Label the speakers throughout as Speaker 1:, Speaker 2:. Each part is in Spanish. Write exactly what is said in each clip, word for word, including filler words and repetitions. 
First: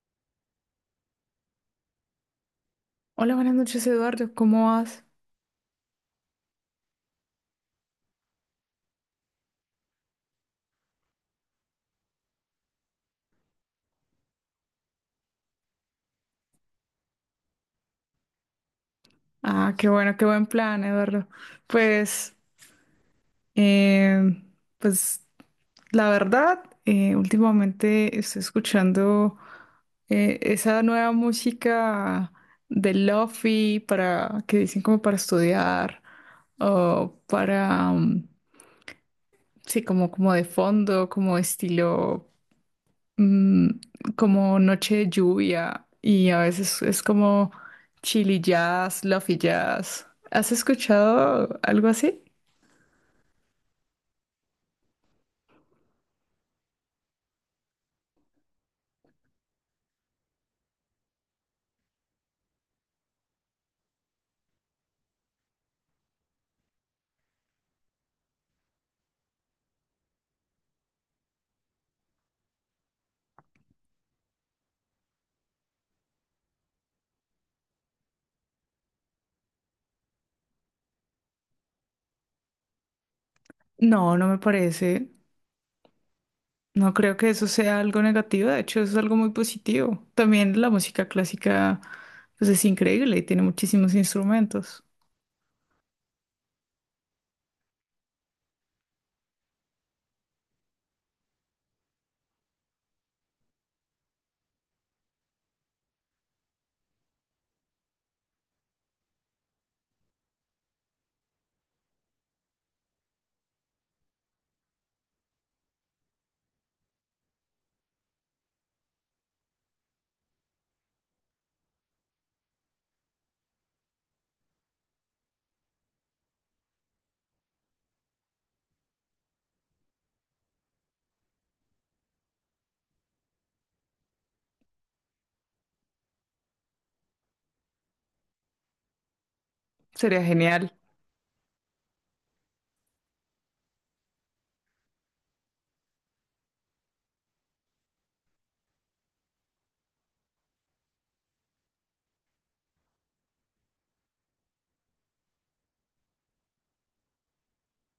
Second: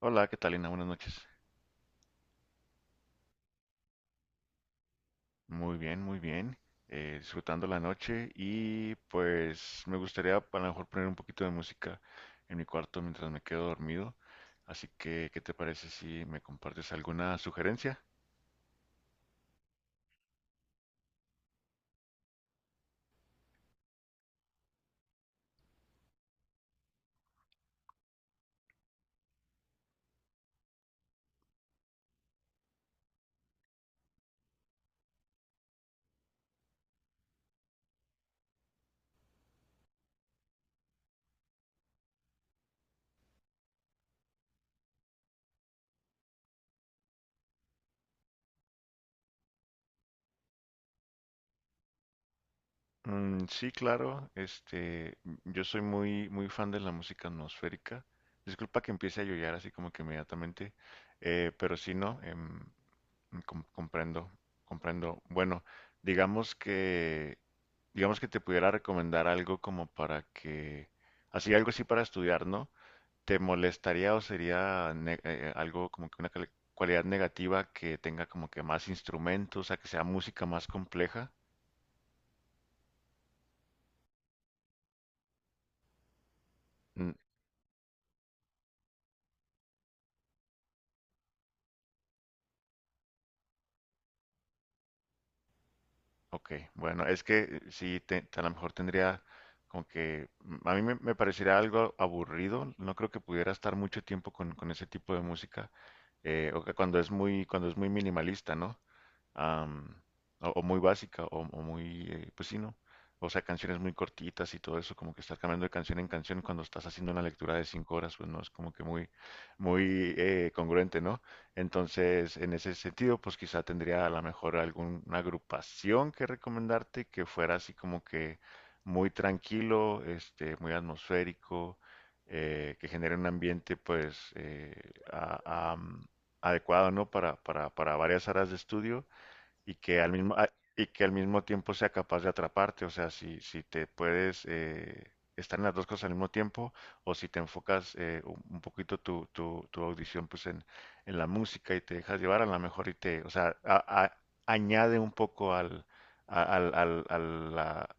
Speaker 1: Hola, ¿qué tal, Lina? Buenas noches.
Speaker 2: Hola, buenas noches, Eduardo. ¿Cómo vas?
Speaker 1: Muy bien, muy bien. Eh, disfrutando la noche y pues me gustaría a lo mejor poner un poquito de música en mi cuarto mientras me quedo dormido. Así que, ¿qué te parece si me compartes alguna sugerencia?
Speaker 2: Ah, qué bueno, qué buen plan, Eduardo. Pues, eh, pues, la verdad, eh, últimamente estoy escuchando eh, esa nueva música de lofi para que dicen como para estudiar o para, mm, sí, como como de fondo, como estilo. mm, Como noche de lluvia y a veces es como chili jazz, lofi jazz. ¿Has escuchado algo así?
Speaker 1: Mm, sí, claro. Este, m- yo soy muy, muy fan de la música atmosférica. Disculpa que empiece a llorar así como que inmediatamente, eh, pero sí, no. em, Mm, com- comprendo, comprendo. Bueno, digamos que, digamos que te pudiera recomendar algo como para que, así algo así para estudiar, ¿no? ¿Te molestaría o sería ne- eh, algo como que una cali- cualidad negativa que tenga como que más instrumentos, o sea, que sea música más compleja?
Speaker 2: No, no me parece. No
Speaker 1: Mm.
Speaker 2: creo que eso sea algo negativo, de hecho es algo muy positivo. También la música clásica pues es increíble y tiene muchísimos instrumentos.
Speaker 1: Ok, bueno, es que eh, sí, te- a lo mejor tendría como que, mm, a mí me, me parecería algo aburrido, no creo que pudiera estar mucho tiempo con, con ese tipo de música. Eh, o que cuando es muy, cuando es muy minimalista, ¿no? am, o, o muy básica o, o muy, eh, pues sí, ¿no? O sea, canciones muy cortitas y todo eso, como que estás cambiando de canción en canción cuando estás haciendo una lectura de cinco horas, pues no es como que muy, muy eh, congruente, ¿no? Entonces, en ese sentido, pues quizá tendría a lo mejor alguna agrupación que recomendarte que fuera así como que muy tranquilo, este, muy atmosférico, eh, que genere un ambiente, pues, eh, a- am- adecuado, ¿no? Para, para, para varias áreas de estudio y que al
Speaker 2: Sería
Speaker 1: mismo, a-
Speaker 2: genial.
Speaker 1: y que al mismo tiempo sea capaz de atraparte. O sea, si, si te puedes eh, estar en las dos cosas al mismo tiempo, o si te enfocas eh, un un poquito tu, tu, tu audición pues en, en la música y te dejas llevar, a lo mejor y te, o sea, a- a- añade un poco al, a, al- al- a la,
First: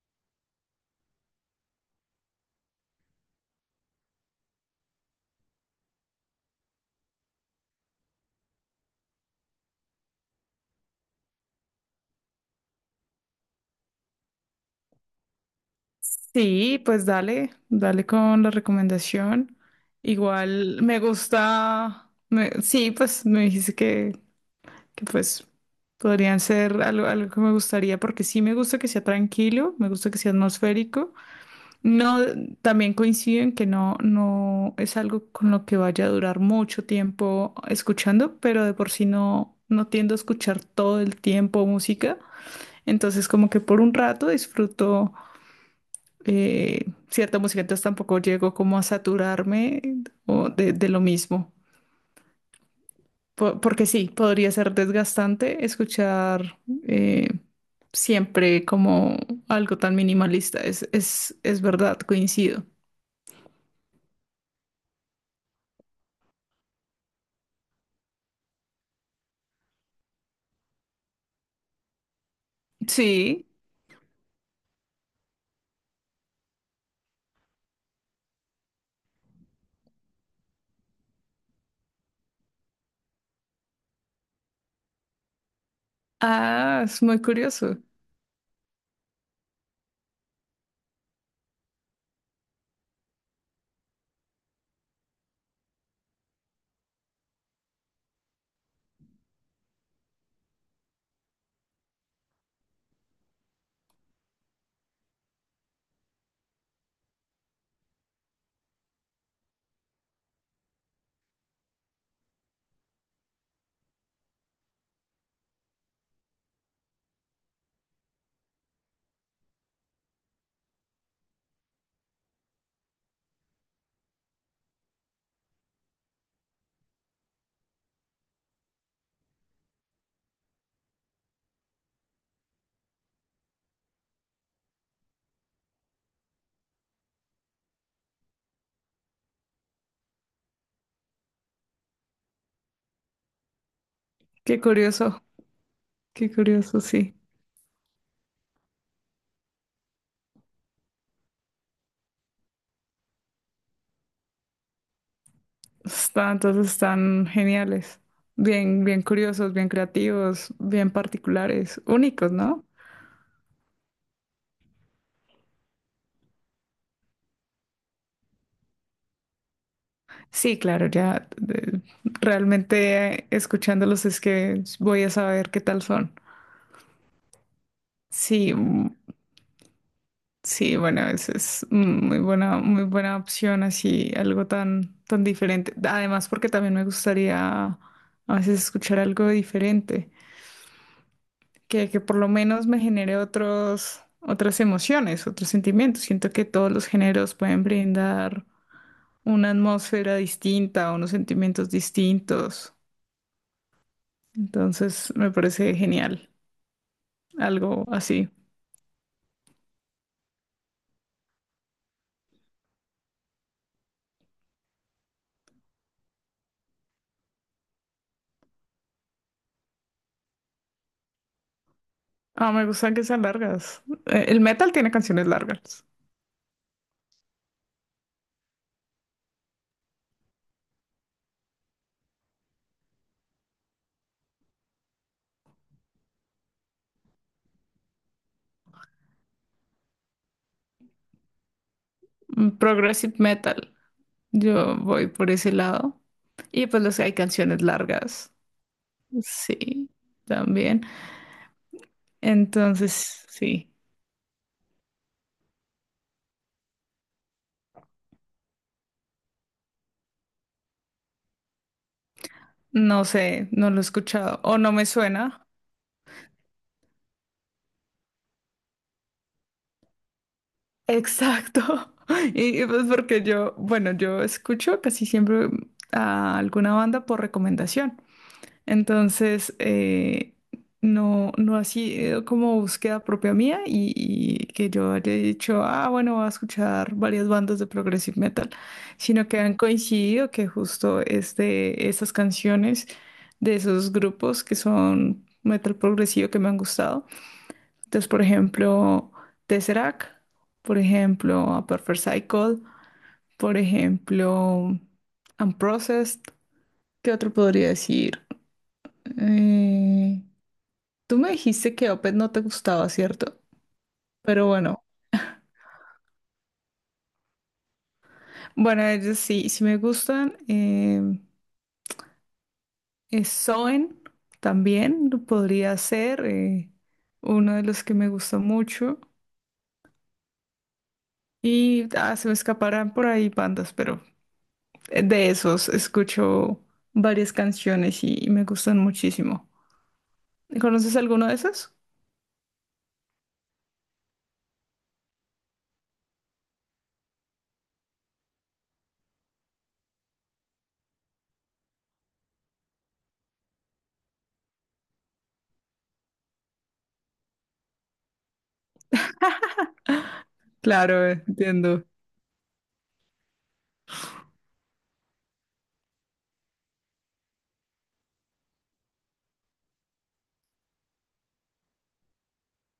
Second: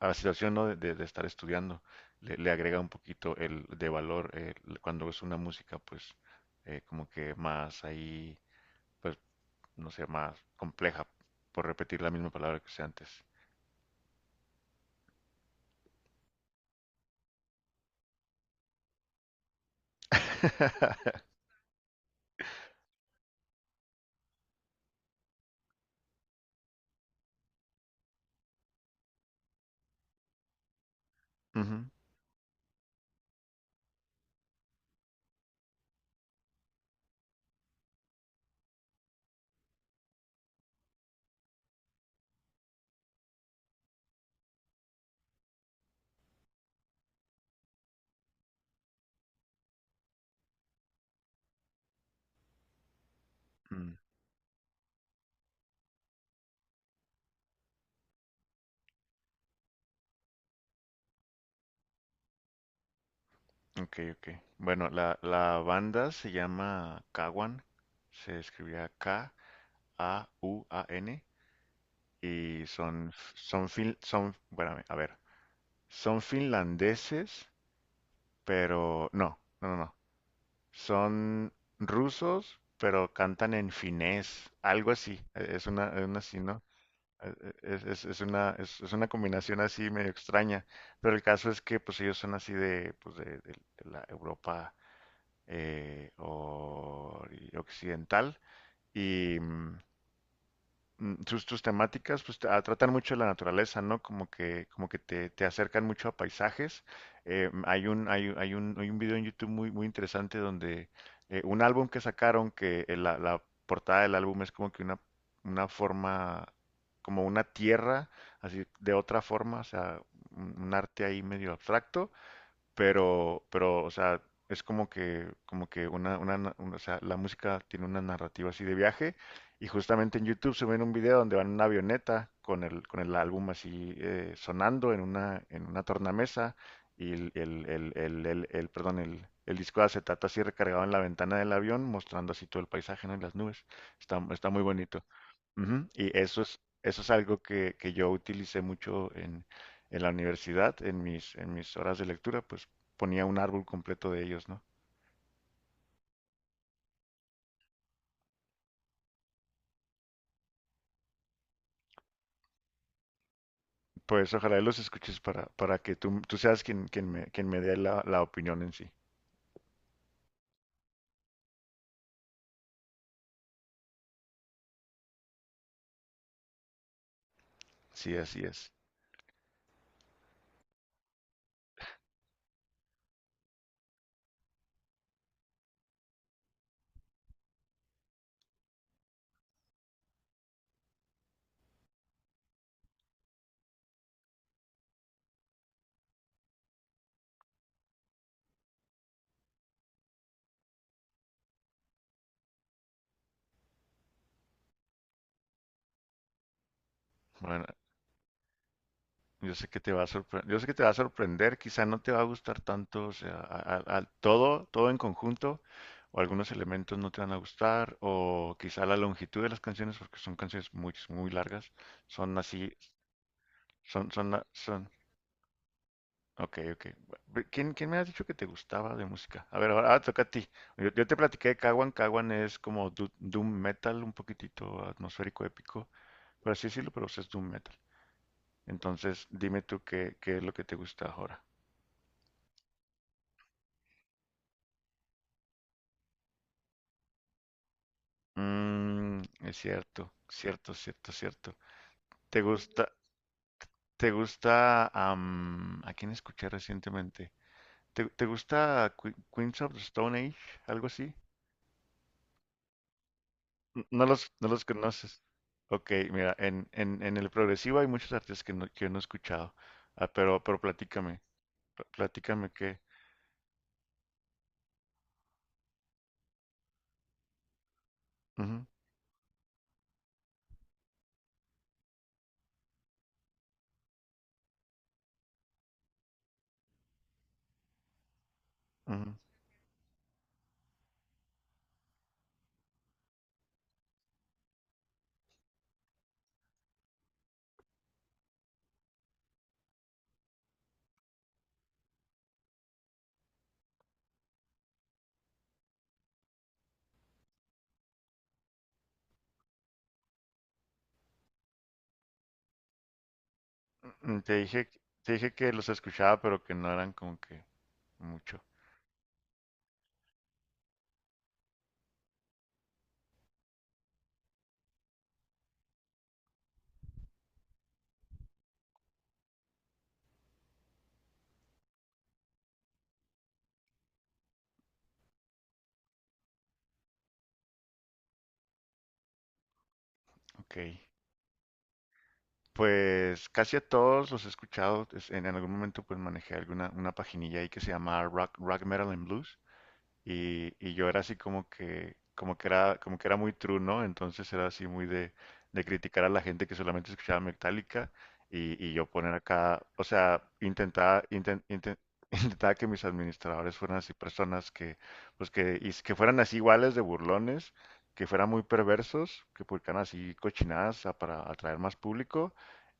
Speaker 1: a la situación, ¿no? De, de- de estar estudiando. Le, le agrega un poquito el de valor, eh, cuando es una música pues eh, como que más ahí, pues no sé, más compleja, por repetir la misma palabra que usé antes.
Speaker 2: Sí, pues dale, dale con la recomendación. Igual me gusta, me- sí, pues me dijiste que que pues podrían ser algo, algo que me gustaría, porque sí me gusta que sea tranquilo, me gusta que sea atmosférico.
Speaker 1: Ujú.
Speaker 2: No, también coincido en que no, no es algo con lo que vaya a durar mucho tiempo escuchando, pero de por sí no, no tiendo a escuchar todo el tiempo música. Entonces como que por un rato disfruto eh, cierta música, entonces tampoco llego como a saturarme o de, de lo mismo. Po- Porque
Speaker 1: Mm.
Speaker 2: sí, podría ser desgastante escuchar eh, siempre como algo tan minimalista. Es, es, es verdad, coincido.
Speaker 1: Ok, ok. Bueno, la, la banda se llama Kawan, se escribía K A U A N y son, f-
Speaker 2: Sí.
Speaker 1: son, fin, son, espérame, a ver, son finlandeses, pero no, no, no, no, son rusos, pero cantan en finés, algo así. E- es una, es una
Speaker 2: Ah, es muy
Speaker 1: Eh, eh,
Speaker 2: curioso.
Speaker 1: Es, es- es una, es, es una combinación así medio extraña, pero el caso es que pues ellos son así de, pues, de, de- de la Europa eh, ori- occidental y, mm, mm, sus, sus temáticas pues tra- tratan mucho de la naturaleza, ¿no? Como que, como que te, te acercan mucho a paisajes. Eh, mm, hay un, hay, un- hay un, hay un video en YouTube muy, muy interesante donde eh, un álbum que sacaron que eh, la, la portada del álbum es como que una, una forma, como una tierra, así de otra forma, o sea, un un arte ahí medio abstracto, pero, pero, o sea, es como que, como que una, una, na- una- o sea, la música tiene una narrativa así de viaje, y justamente en YouTube suben un video donde van en una avioneta con el, con el álbum así eh, sonando en una, en una tornamesa, y el, el, el, el, el- el- perdón, el, el disco de acetato así recargado en la ventana del avión, mostrando así todo el paisaje, ¿no? Y las nubes. Está, está
Speaker 2: Qué
Speaker 1: muy bonito.
Speaker 2: curioso,
Speaker 1: Ujú. Y
Speaker 2: qué
Speaker 1: eso es,
Speaker 2: curioso,
Speaker 1: eso es
Speaker 2: sí.
Speaker 1: algo que, que yo utilicé mucho en, en la universidad, en mis, en mis horas de lectura, pues ponía un árbol completo de ellos, ¿no?
Speaker 2: Están, entonces están geniales. Bien, bien curiosos, bien creativos, bien particulares, únicos, ¿no?
Speaker 1: Pues ojalá y los escuches para, para que tú, tú seas quien, quien me, quien me dé la, la opinión en sí.
Speaker 2: Sí, claro, ya de- realmente eh, escuchándolos es que voy a saber qué tal son.
Speaker 1: Sí, así
Speaker 2: Sí,
Speaker 1: es.
Speaker 2: mm, sí, bueno, esa es muy buena, muy buena opción, así, algo tan, tan diferente. Además, porque también me gustaría a veces escuchar algo diferente, que, que por lo menos me genere otros, otras emociones, otros sentimientos. Siento que todos los géneros pueden brindar una atmósfera distinta, unos sentimientos distintos. Entonces, me parece genial,
Speaker 1: Bueno,
Speaker 2: algo así.
Speaker 1: yo sé que te va a sorprender, yo sé que te va a sorprender, quizá no te va a gustar tanto, o sea, a- a- a- todo, todo en conjunto, o algunos elementos no te van a gustar, o quizá la longitud de las canciones, porque son canciones muy, muy largas, son
Speaker 2: Ah, me
Speaker 1: así.
Speaker 2: gustan que sean largas.
Speaker 1: Son,
Speaker 2: Eh,
Speaker 1: son,
Speaker 2: El
Speaker 1: la-
Speaker 2: metal
Speaker 1: son.
Speaker 2: tiene canciones largas.
Speaker 1: Ok, ok. Bu- ¿Quién, quién me has dicho que te gustaba de música? A ver, ahora, ah, toca a ti. Yo, yo te platiqué de Kawan. Kawan es como du- doom metal, un poquitito atmosférico, épico. Por así decirlo, pero es doom metal. Entonces, dime tú qué, qué es lo que te gusta ahora.
Speaker 2: Mm, Progressive metal. Yo voy por ese lado. Y pues los, hay canciones largas.
Speaker 1: Mm, es
Speaker 2: Sí,
Speaker 1: cierto, cierto,
Speaker 2: también.
Speaker 1: cierto, cierto. ¿Te gusta,
Speaker 2: Entonces, sí,
Speaker 1: te gusta, am, a quién escuché recientemente? ¿Te, te gusta Que- Queens of the Stone Age? ¿Algo así?
Speaker 2: no sé, no lo he
Speaker 1: N- No los,
Speaker 2: escuchado
Speaker 1: no
Speaker 2: o
Speaker 1: los
Speaker 2: no me
Speaker 1: conoces.
Speaker 2: suena.
Speaker 1: Ok, mira, en, en, en el progresivo hay muchos artistas que no, que no he escuchado. Ah, pero, pero platícame,
Speaker 2: Exacto.
Speaker 1: pl- platícame
Speaker 2: Y, y,
Speaker 1: que…
Speaker 2: pues porque yo, bueno, yo escucho casi siempre a alguna banda por recomendación.
Speaker 1: Ujú,
Speaker 2: Entonces, eh, no, no ha sido como búsqueda propia mía y, y que yo haya dicho, ah, bueno, voy a escuchar varias bandas de progressive metal,
Speaker 1: ujú.
Speaker 2: sino que han coincidido que justo es de esas canciones de esos grupos que son metal progresivo que me han gustado. Entonces, por ejemplo, Tesseract, por ejemplo, A Perfect Cycle, por ejemplo, Unprocessed, ¿qué otro podría decir? Eh, Tú me dijiste que Opet no te gustaba, ¿cierto?
Speaker 1: Mm, Te
Speaker 2: Pero
Speaker 1: dije,
Speaker 2: bueno,
Speaker 1: te dije que los escuchaba, pero que no eran como que mucho.
Speaker 2: bueno, ellos sí, sí me gustan. em, eh, Soen también podría ser eh, uno de los que me gusta mucho. Y ah, se me escaparán por ahí bandas, pero eh, de esos escucho varias canciones y, y me gustan muchísimo.
Speaker 1: Ok.
Speaker 2: ¿Conoces alguno de esos?
Speaker 1: Pues casi a todos los he escuchado. es- En algún momento pues manejé alguna una paginilla ahí que se llama Rock, Rock Metal and Blues. Y, y yo era así como que, como que era, como que era muy true, ¿no? Entonces era así muy de, de criticar a la gente que solamente escuchaba Metallica, y, y yo poner acá, o sea, intentaba,
Speaker 2: Claro, eh,
Speaker 1: inten- inten-
Speaker 2: entiendo.
Speaker 1: intentaba que mis administradores fueran así personas que, pues que, y que fueran así iguales de burlones, que fueran muy perversos, que publicaran así cochinadas, a- para atraer más público,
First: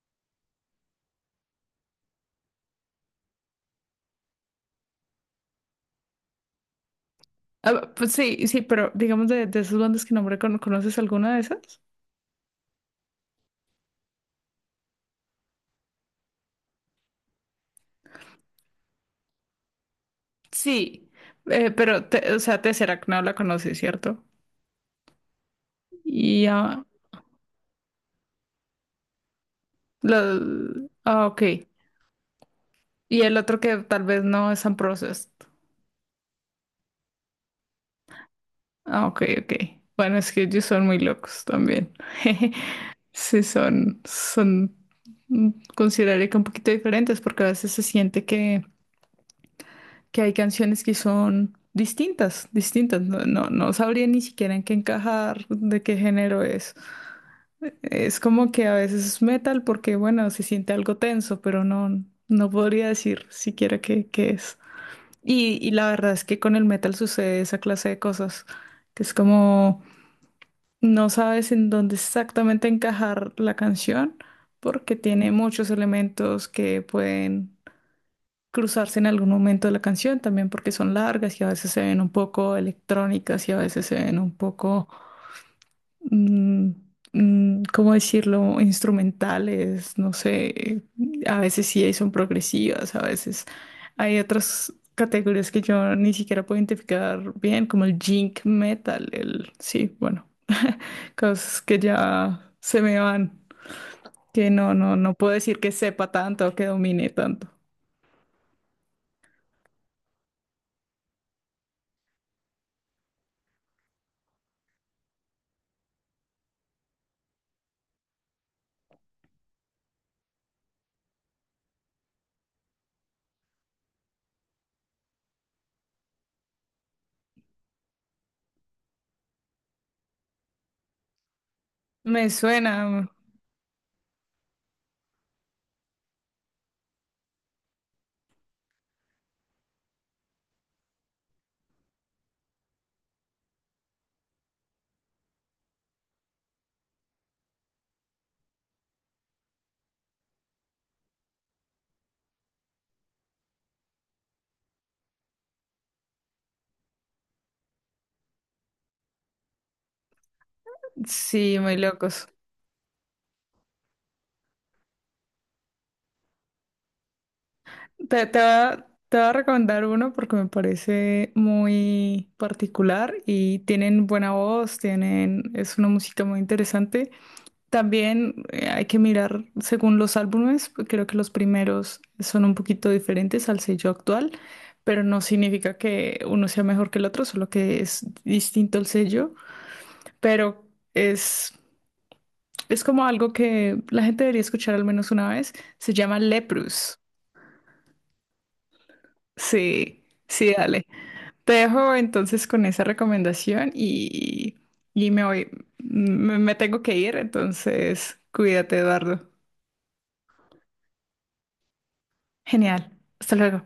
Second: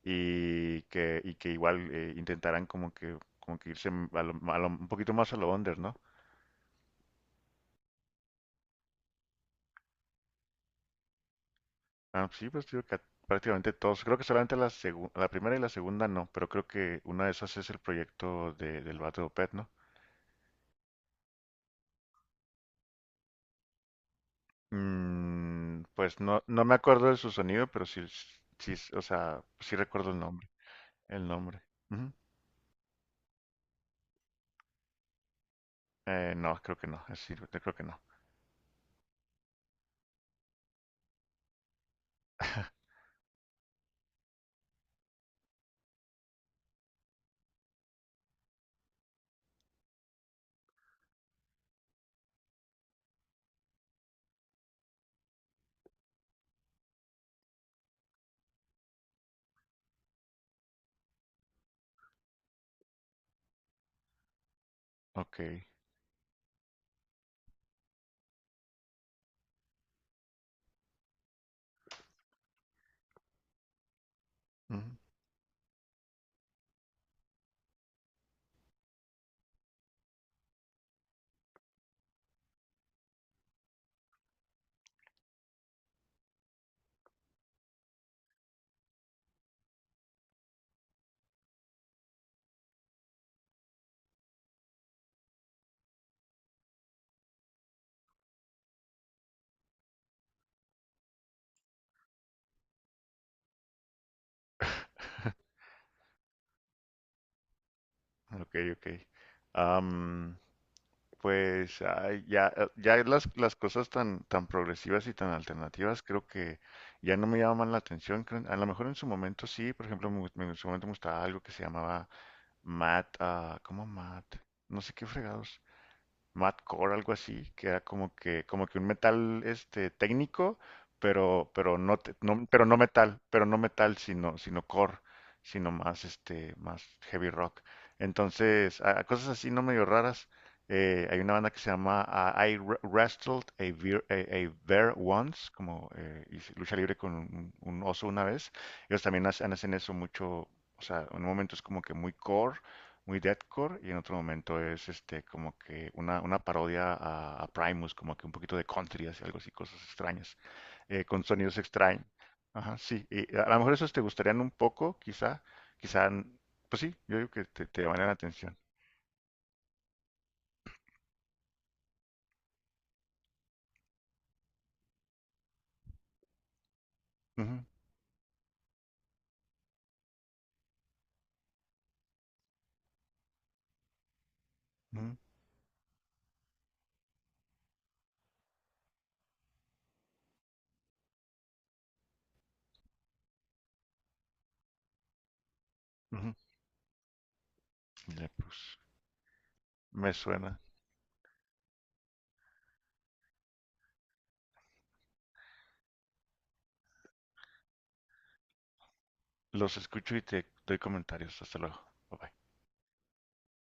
Speaker 1: y que, y que igual, eh, intentaran como que, como que irse a lo- a lo- un poquito más a lo under, ¿no?
Speaker 2: Ah, pues sí, sí, pero digamos de, de esas bandas que nombré, ¿cono- ¿conoces alguna de esas?
Speaker 1: Ah, sí, pues digo que prácticamente todos. Creo que solamente la segu- la primera y la segunda no, pero creo que una de esas es el proyecto de, del vato de Opeth, ¿no?
Speaker 2: Sí, eh, pero, te- o sea, Tesseract no la conoces, ¿cierto?
Speaker 1: Mm, pues no,
Speaker 2: Y
Speaker 1: no me
Speaker 2: ah,
Speaker 1: acuerdo de su sonido, pero sí, sí, sí, o sea, sí recuerdo el nombre,
Speaker 2: lo- ah,
Speaker 1: el
Speaker 2: ok.
Speaker 1: nombre. Ujú.
Speaker 2: Y el otro que tal vez no es Unprocessed.
Speaker 1: Eh, no, creo que no, es sí, yo creo que no.
Speaker 2: Ah, ok, ok. Bueno, es que ellos son muy locos también. Sí, son, son, mm, consideraría que un poquito diferentes porque a veces se siente que, que hay canciones que son distintas, distintas. No, no, no sabría ni siquiera en qué encajar, de qué género es. Es como que a veces es metal porque, bueno, se siente algo tenso, pero no, no podría decir siquiera qué, qué es.
Speaker 1: Ok.
Speaker 2: Y, y la verdad es que con el metal sucede esa clase de cosas, que es como no sabes en dónde exactamente encajar la canción
Speaker 1: Ujú.
Speaker 2: porque tiene muchos elementos que pueden cruzarse en algún momento de la canción, también porque son largas y a veces se ven un poco electrónicas y a veces se ven un poco mm, mm, ¿cómo decirlo? Instrumentales, no sé, a veces sí hay- son progresivas, a veces hay otras categorías que yo ni siquiera puedo identificar bien, como el jink metal, el, sí, bueno, cosas que ya se me van, que no, no, no puedo decir que sepa tanto o que domine tanto.
Speaker 1: Ok, ok. Am, Pues ay, ya, eh, ya las, las cosas tan, tan progresivas y tan alternativas creo que ya no me llaman la atención. creo- A lo mejor en su momento sí, por ejemplo, me gu- me- en su momento me gustaba algo que se llamaba Math, ah, ¿cómo Math? No sé qué fregados. Madcore, algo así, que era como que, como que un metal este técnico, pero, pero no, te-
Speaker 2: Me
Speaker 1: no- pero no
Speaker 2: suena,
Speaker 1: metal, pero no metal, sino, sino core, sino más este, más heavy rock. Entonces, a- a cosas así no medio raras. Eh, hay una banda que se llama, ah, I Wr- Wrestled a Bear, a- a Bear Once, como eh, hice lucha libre con un, un oso una vez. Ellos también hacen hacen eso mucho, o sea, en un momento es como que muy core, muy deathcore, y en otro momento es este como que una, una parodia a, a Primus, como que un poquito de country, así algo así, cosas extrañas, eh, con
Speaker 2: sí,
Speaker 1: sonidos
Speaker 2: muy
Speaker 1: extraños.
Speaker 2: locos.
Speaker 1: Ajá, sí, y a a lo mejor esos te gustarían un poco, quizá, quizá, n- pues sí, yo digo que te, te llaman la
Speaker 2: Te, te voy
Speaker 1: atención.
Speaker 2: a, te voy a recomendar uno porque me parece muy particular y tienen buena voz, tienen, es una música muy interesante.
Speaker 1: Ujú,
Speaker 2: También eh, hay que mirar según los álbumes, creo que los primeros son un poquito diferentes al sello actual, pero
Speaker 1: ujú,
Speaker 2: no significa que uno sea mejor que el otro, solo que es distinto el sello, pero es, es como algo que la gente debería escuchar al menos una vez. Se llama
Speaker 1: ujú.
Speaker 2: Leprous.
Speaker 1: Leprous,
Speaker 2: Sí,
Speaker 1: me
Speaker 2: sí,
Speaker 1: suena.
Speaker 2: dale. Te dejo entonces con esa recomendación y, y me voy, me me tengo que ir, entonces cuídate, Eduardo.
Speaker 1: Los escucho y te doy comentarios. Hasta luego. Bye bye.
Speaker 2: Genial. Hasta luego.